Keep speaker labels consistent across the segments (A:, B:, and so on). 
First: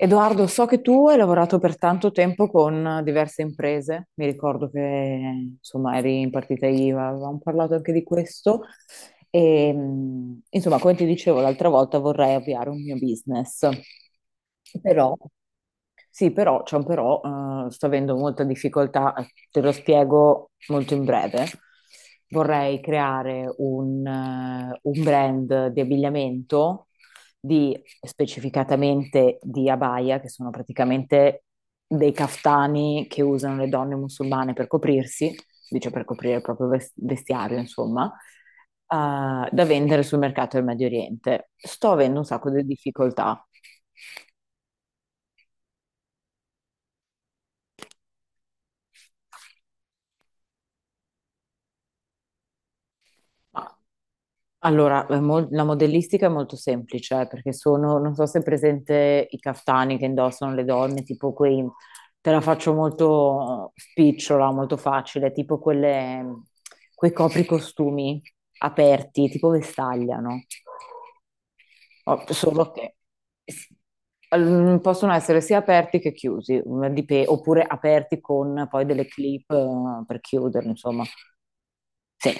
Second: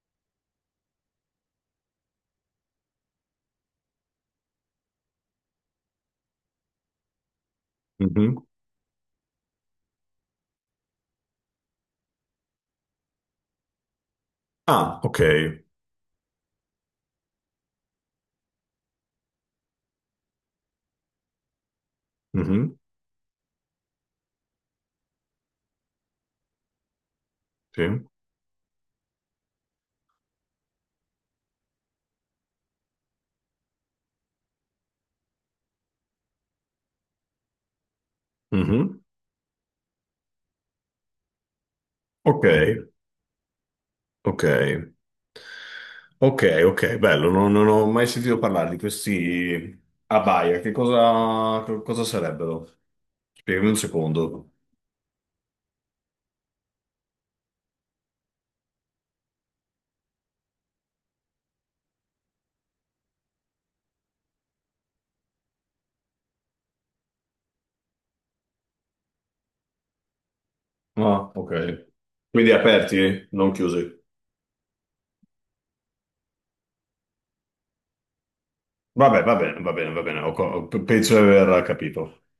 A: Edoardo, so che tu hai lavorato per tanto tempo con diverse imprese, mi ricordo che insomma eri in partita IVA, avevamo parlato anche di
B: Mhm.
A: questo e insomma come ti dicevo l'altra volta vorrei avviare un mio business,
B: Ah,
A: però
B: ok.
A: sì, però c'è un però, sto avendo molta difficoltà, te lo spiego molto in breve.
B: Mhm,
A: Vorrei creare un brand di abbigliamento di
B: sì.
A: specificatamente di abaya, che sono praticamente dei caftani che usano le donne musulmane per coprirsi, dice per coprire il proprio vestiario, insomma,
B: Mhm.
A: da vendere sul mercato del Medio Oriente. Sto avendo un
B: Ok,
A: sacco di difficoltà.
B: ok, ok, ok, bello, non ho mai sentito parlare di questi abaya. Che cosa sarebbero? Spiegami un secondo.
A: Allora, la modellistica è molto semplice, perché sono, non so se è presente i caftani che indossano le donne, tipo quei, te la faccio molto spicciola, molto facile, tipo quelle, quei copricostumi aperti, tipo vestaglia, no?
B: Ah, ok.
A: Oh,
B: Quindi
A: solo che
B: aperti, non chiusi.
A: mm, possono essere sia aperti che chiusi, mm, oppure aperti con poi delle
B: Vabbè, va
A: clip
B: bene, va bene, va
A: per
B: bene.
A: chiuderli, insomma.
B: Penso di aver capito.
A: Sì,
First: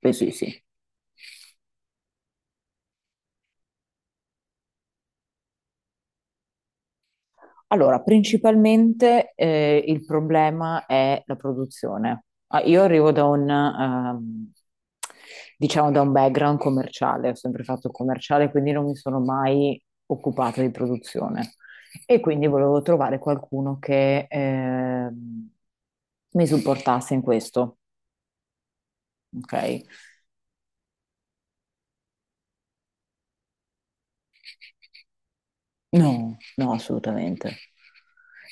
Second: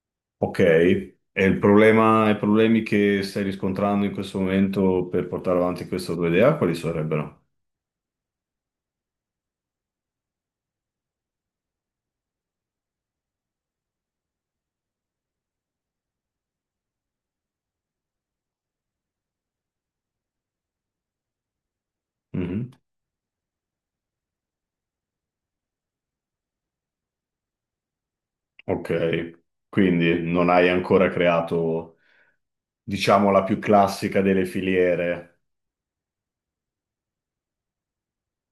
A: sì, sì,
B: Ok.
A: sì.
B: E il problema, i problemi che stai riscontrando in questo momento per portare avanti questa tua idea, quali sarebbero?
A: Allora, principalmente il problema è la produzione. Ah, io arrivo da diciamo, da un background commerciale, ho sempre fatto il commerciale, quindi non mi sono mai occupata di produzione. E quindi
B: Mm-hmm.
A: volevo trovare qualcuno che mi supportasse in questo,
B: Ok,
A: ok?
B: quindi non hai ancora creato, diciamo, la più classica delle filiere.
A: No, no, assolutamente.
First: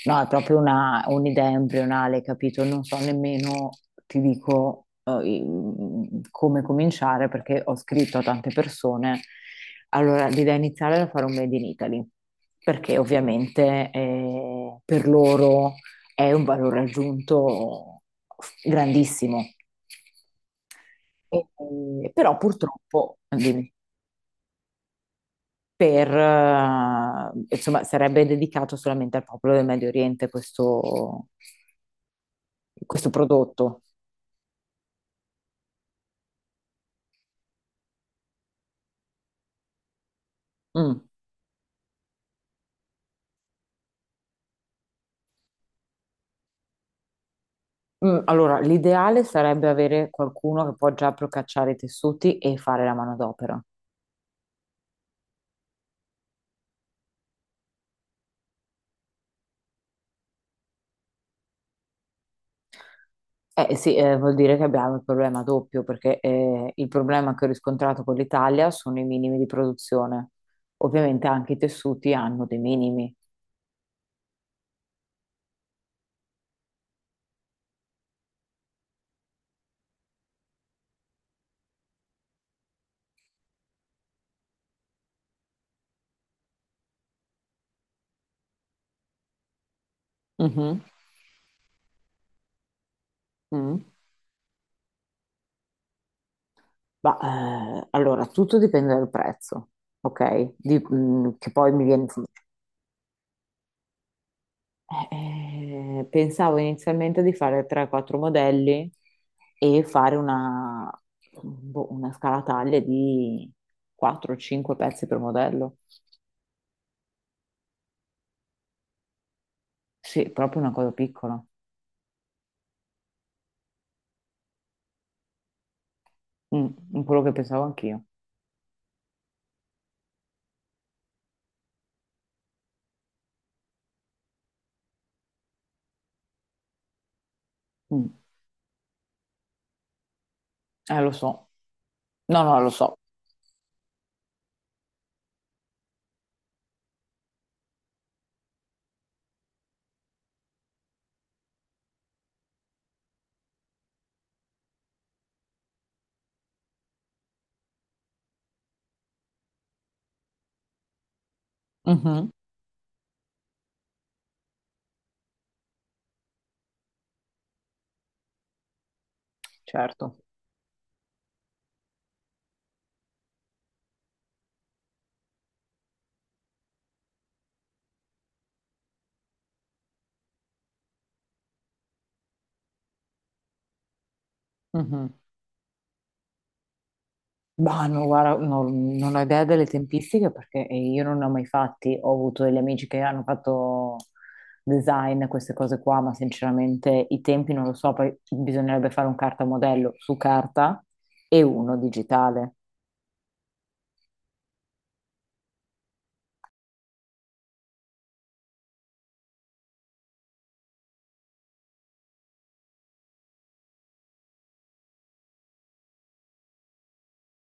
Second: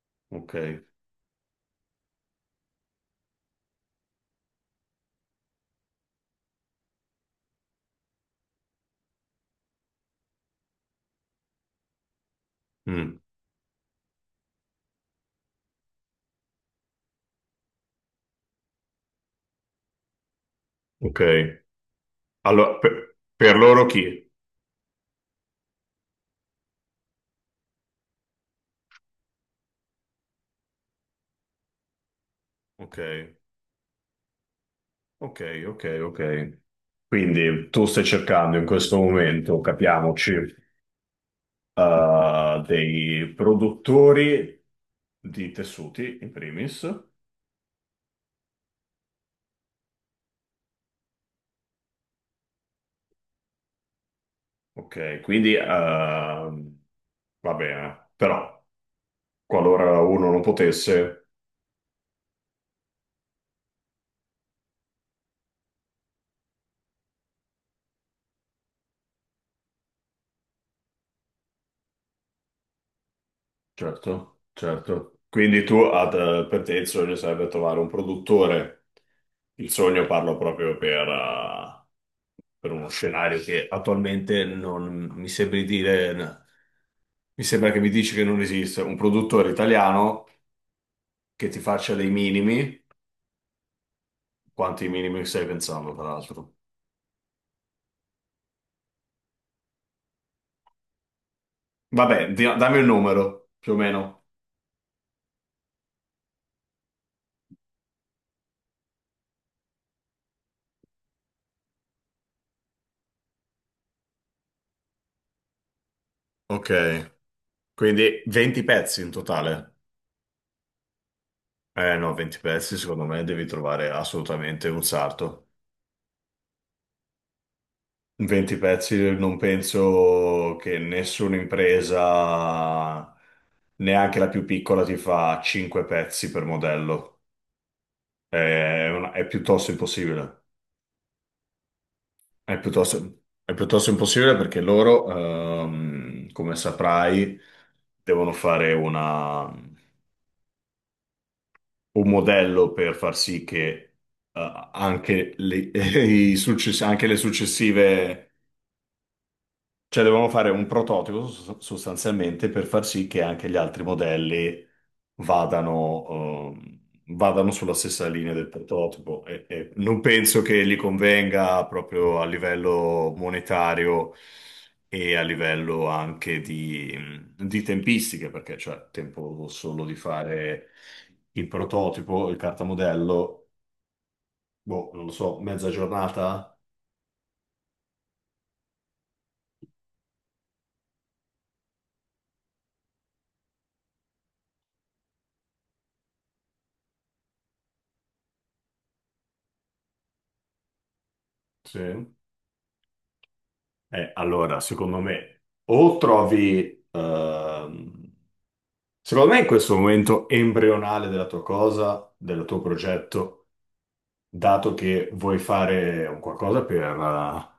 A: No, è
B: Ok,
A: proprio un'idea embrionale, capito? Non so nemmeno, ti dico, come cominciare perché ho scritto a tante persone. Allora, l'idea iniziale era fare un Made in Italy, perché
B: mm,
A: ovviamente per loro è un valore aggiunto grandissimo.
B: ok.
A: Però
B: Allora,
A: purtroppo,
B: per
A: dimmi
B: loro chi?
A: per, insomma, sarebbe dedicato solamente al popolo del Medio Oriente questo,
B: Ok,
A: questo prodotto.
B: ok, ok, ok. Quindi tu stai cercando in questo momento, capiamoci,
A: Mm.
B: dei produttori di tessuti, in primis.
A: Mm, allora, l'ideale sarebbe avere qualcuno che può già procacciare i tessuti e fare la manodopera.
B: Ok, quindi va bene, però qualora uno non potesse.
A: Eh sì, vuol dire che abbiamo il problema doppio, perché il problema che ho riscontrato con l'Italia sono i minimi di produzione. Ovviamente anche i tessuti hanno dei minimi.
B: Certo, certo. Quindi tu, per te il sogno sarebbe trovare un produttore. Il sogno parlo proprio per uno scenario che attualmente non mi sembri dire, mi sembra che mi dici che non esiste. Un produttore italiano
A: Mhm.
B: che ti faccia dei minimi.
A: Mm.
B: Quanti minimi stai pensando, tra l'altro?
A: Ma, allora, tutto dipende dal prezzo, ok? Mm, che poi mi viene...
B: Vabbè, dammi un numero, più o meno.
A: Pensavo inizialmente di fare 3-4 modelli e fare una, boh, una scala taglia di 4-5 pezzi per modello.
B: Ok, quindi 20 pezzi in totale.
A: Sì, proprio una cosa piccola.
B: Eh no, 20 pezzi secondo me devi trovare assolutamente un sarto.
A: Mm, quello che pensavo anch'io.
B: 20 pezzi non penso che nessuna impresa, neanche la più piccola, ti fa 5 pezzi per modello.
A: Mm.
B: È piuttosto impossibile.
A: Lo so. No,
B: È
A: no, lo so.
B: piuttosto, è piuttosto impossibile perché loro, come saprai, devono fare un modello per far sì che eh, anche le, anche le successive. Cioè, dovevamo fare un prototipo sos-
A: Mhm.
B: sostanzialmente per far sì che anche gli altri modelli vadano, ehm, vadano sulla stessa linea del prototipo. E non
A: Certo.
B: penso che gli convenga proprio a livello monetario e a livello anche di tempistiche, perché c'è tempo solo di fare il prototipo, il cartamodello, boh, non lo
A: Mhm.
B: so, mezza giornata?
A: Ma no, guarda, non, non ho idea delle tempistiche perché io non ne ho mai fatti. Ho avuto degli amici che hanno fatto design, queste cose qua, ma sinceramente i tempi non lo so. Poi bisognerebbe fare un cartamodello su carta e uno
B: Sì.
A: digitale.
B: Allora, secondo me, ehm, secondo me in questo momento embrionale della tua cosa, del tuo progetto, dato che vuoi fare un qualcosa per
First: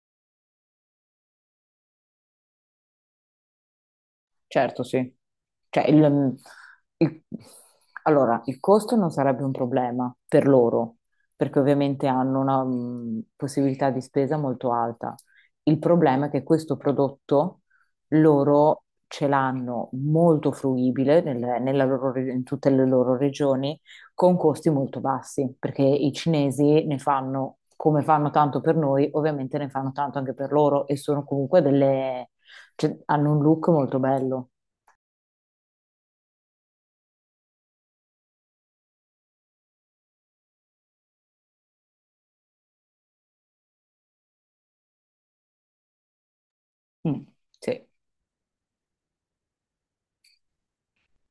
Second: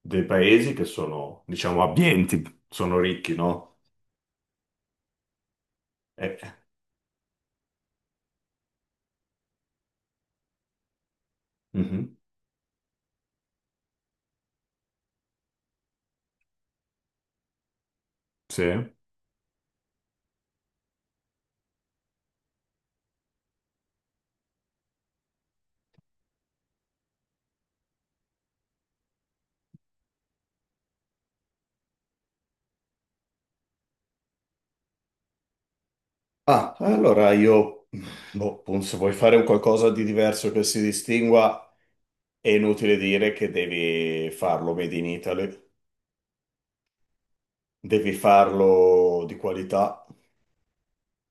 B: dei paesi che sono, diciamo, abbienti, sono ricchi, no?
A: Certo, sì. Cioè, mm,
B: Eh,
A: il- allora, il costo non sarebbe un problema per loro, perché ovviamente
B: mhm,
A: hanno una mm, possibilità di spesa molto alta. Il problema è che questo prodotto
B: sì.
A: loro ce l'hanno molto fruibile nella loro in tutte le loro regioni con costi molto bassi, perché i cinesi ne fanno come fanno tanto per noi, ovviamente ne fanno tanto anche per loro e sono comunque delle, cioè, hanno un look molto bello.
B: Ah, allora io, boh, appunto, se vuoi fare un qualcosa di diverso che si distingua, è inutile dire che devi farlo made in Italy,
A: Mm, sì.
B: devi farlo di qualità.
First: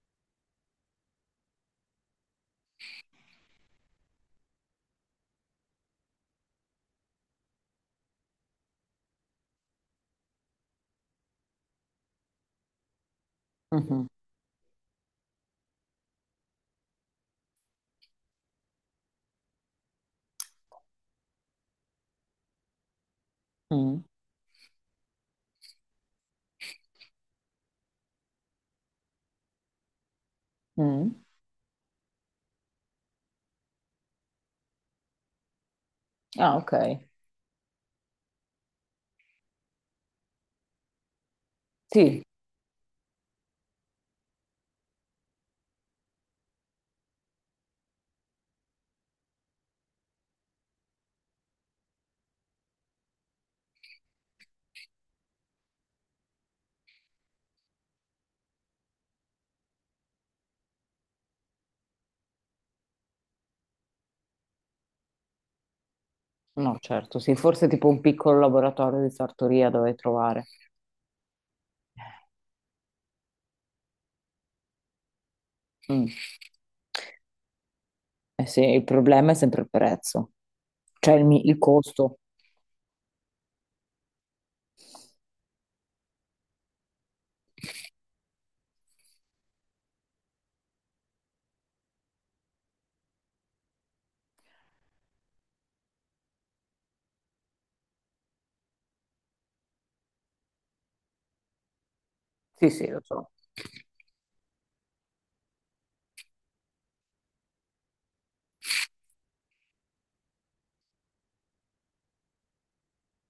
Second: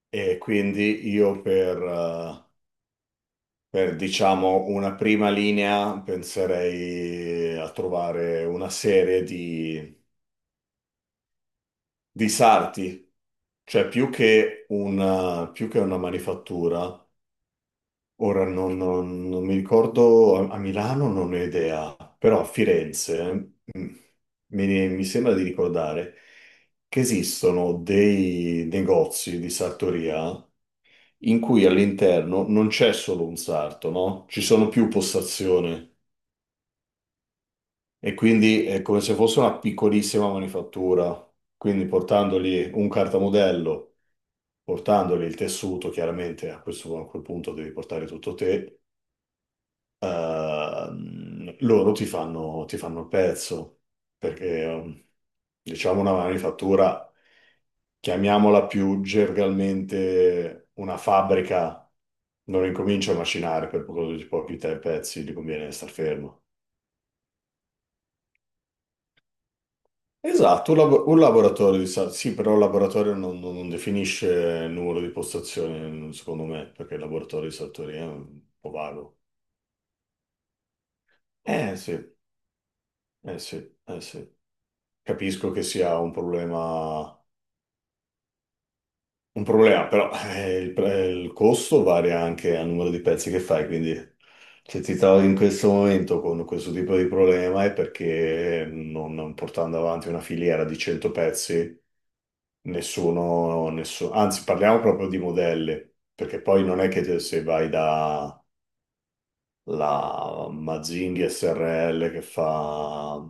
B: E quindi io per, diciamo, una prima linea penserei a trovare una serie di sarti, cioè
A: Mhm,
B: più che una manifattura. Ora non mi ricordo, a Milano non ho idea, però a Firenze
A: mm,
B: mi sembra di ricordare che esistono dei negozi di sartoria
A: mm.
B: in cui all'interno non c'è solo un sarto, no? Ci sono più postazioni
A: Ah, ok.
B: e quindi è come se fosse una piccolissima manifattura. Quindi
A: Sì,
B: portandogli un cartamodello, portandogli il tessuto, chiaramente a questo, a quel punto devi portare tutto te, loro ti fanno il pezzo, perché diciamo, una manifattura, chiamiamola più gergalmente una fabbrica, non incomincia a macinare per produrre pochi te pezzi, gli conviene star fermo.
A: no, certo, sì, forse tipo un piccolo laboratorio di sartoria dove trovare.
B: Esatto, un laboratorio sì, però il laboratorio non definisce il numero di
A: Mm.
B: postazioni, secondo me, perché il laboratorio di sartoria è un
A: Eh sì,
B: po'
A: il
B: vago.
A: problema è sempre il prezzo, cioè il, il
B: Eh sì,
A: costo.
B: eh sì, eh sì. Capisco che sia un problema. Un problema, però il costo varia anche al numero di pezzi che fai, quindi se ti trovi in questo momento con questo tipo di problema è perché non portando avanti una filiera di 100 pezzi,
A: Sì, sì, lo so.
B: nessuno, anzi parliamo proprio di modelli, perché poi non è che se vai da la Mazzinghi SRL che fa,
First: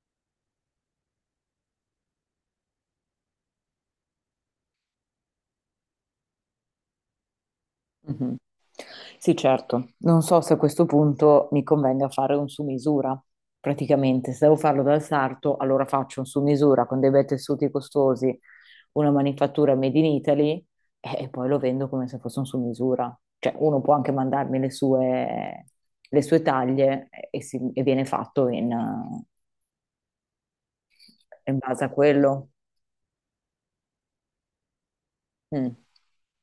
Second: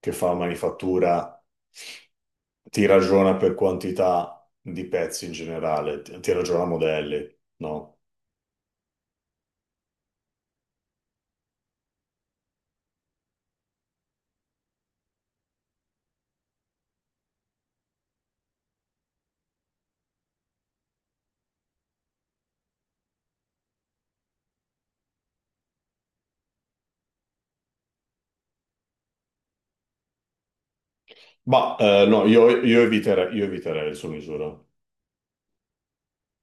B: che fa manifattura ti ragiona per quantità di pezzi in generale, ti ragiona modelli, no?
A: Mhm. Sì, certo. Non so se a questo punto mi convenga fare un su misura. Praticamente, se devo farlo dal sarto, allora faccio un su misura con dei bei tessuti costosi, una manifattura made in Italy e poi lo vendo come se fosse un su misura. Cioè, uno può anche mandarmi le sue taglie e viene fatto in, in
B: Ma
A: base a
B: no,
A: quello.
B: io eviterei il su misura.
A: Mm,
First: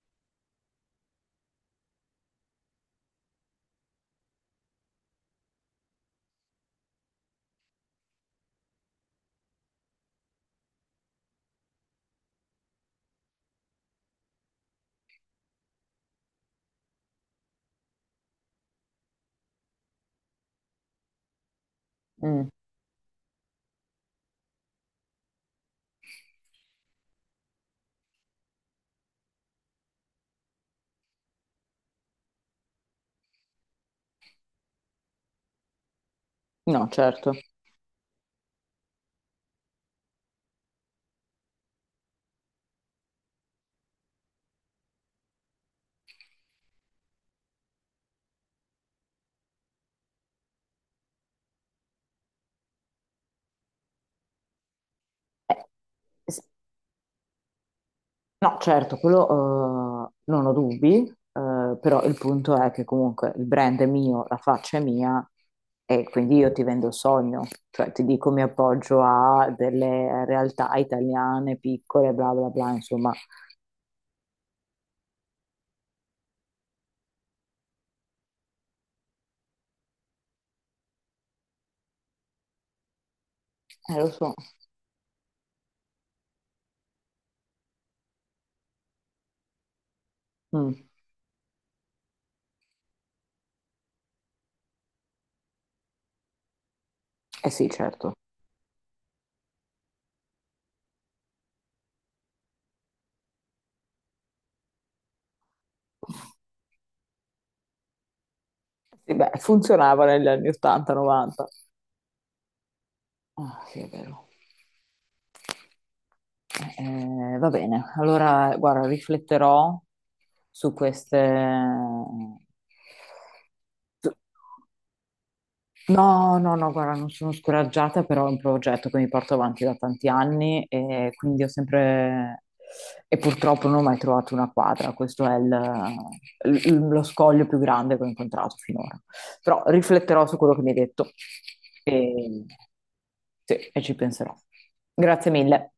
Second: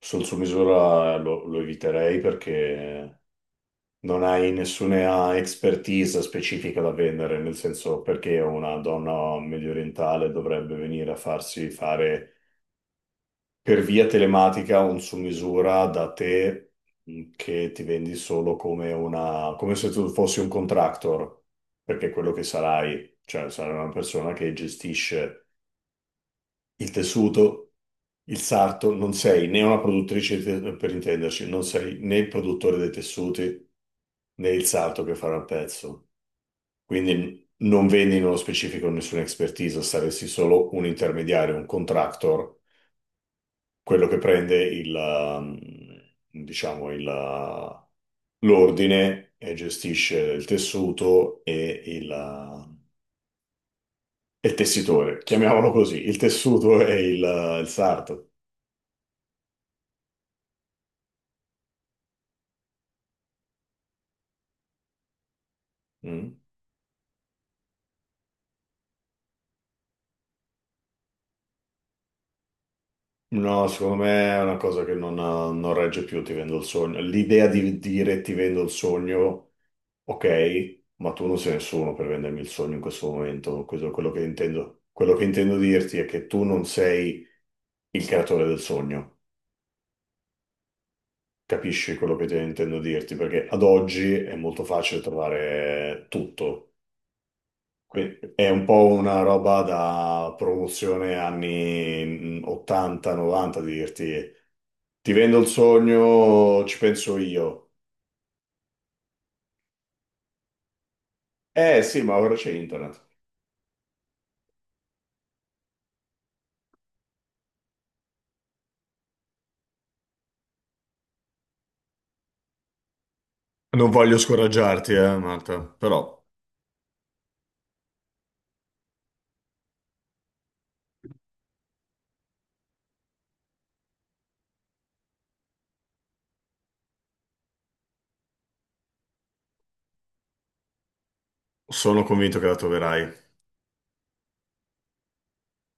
B: Sul su misura lo eviterei perché non hai nessuna expertise specifica da vendere, nel senso perché una donna mediorientale dovrebbe venire a farsi fare per via telematica un su misura da te, che ti vendi solo come come se tu fossi un contractor, perché è quello che
A: mm.
B: sarai, cioè sarai una persona che gestisce il tessuto, il sarto, non sei né una produttrice per intenderci, non sei né il produttore dei tessuti né il sarto che farà il pezzo.
A: No,
B: Quindi
A: certo.
B: non vendi nello specifico nessuna expertise, saresti solo un intermediario, un contractor, quello che prende diciamo, l'ordine e gestisce il tessuto e il tessitore, chiamiamolo così, il
A: Eh,
B: tessuto e il sarto.
A: no, certo, quello non ho dubbi, però il punto è che comunque il brand è mio, la faccia è mia e quindi
B: Mm?
A: io ti vendo il sogno, cioè ti dico mi appoggio a delle realtà italiane piccole, bla bla bla, insomma,
B: No, secondo me è una cosa che non regge più, ti vendo il sogno. L'idea di dire ti vendo il sogno, ok, ma tu non sei nessuno per vendermi il sogno in questo momento. Questo è
A: lo
B: quello che
A: so.
B: intendo. Quello che intendo dirti è che tu non sei il creatore del sogno.
A: Mm.
B: Capisci quello che intendo dirti? Perché ad oggi è molto facile trovare tutto.
A: Eh sì, certo.
B: È un po' una roba da promozione anni 80-90, di dirti ti vendo il sogno, ci penso io.
A: Sì, beh, funzionava negli anni 80-90.
B: Eh sì, ma ora c'è internet.
A: Ah, sì, è vero. Va bene, allora guarda, rifletterò su queste,
B: Non voglio scoraggiarti, Marta, però
A: no, no, no, guarda, non sono scoraggiata, però è un progetto che mi porto avanti da tanti anni e quindi ho sempre... e purtroppo non ho mai trovato una quadra, questo è lo scoglio più grande che ho incontrato finora. Però rifletterò su quello che mi hai detto
B: sono convinto
A: e,
B: che la troverai,
A: sì, e ci penserò. Grazie mille.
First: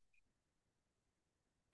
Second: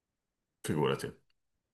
B: figurati.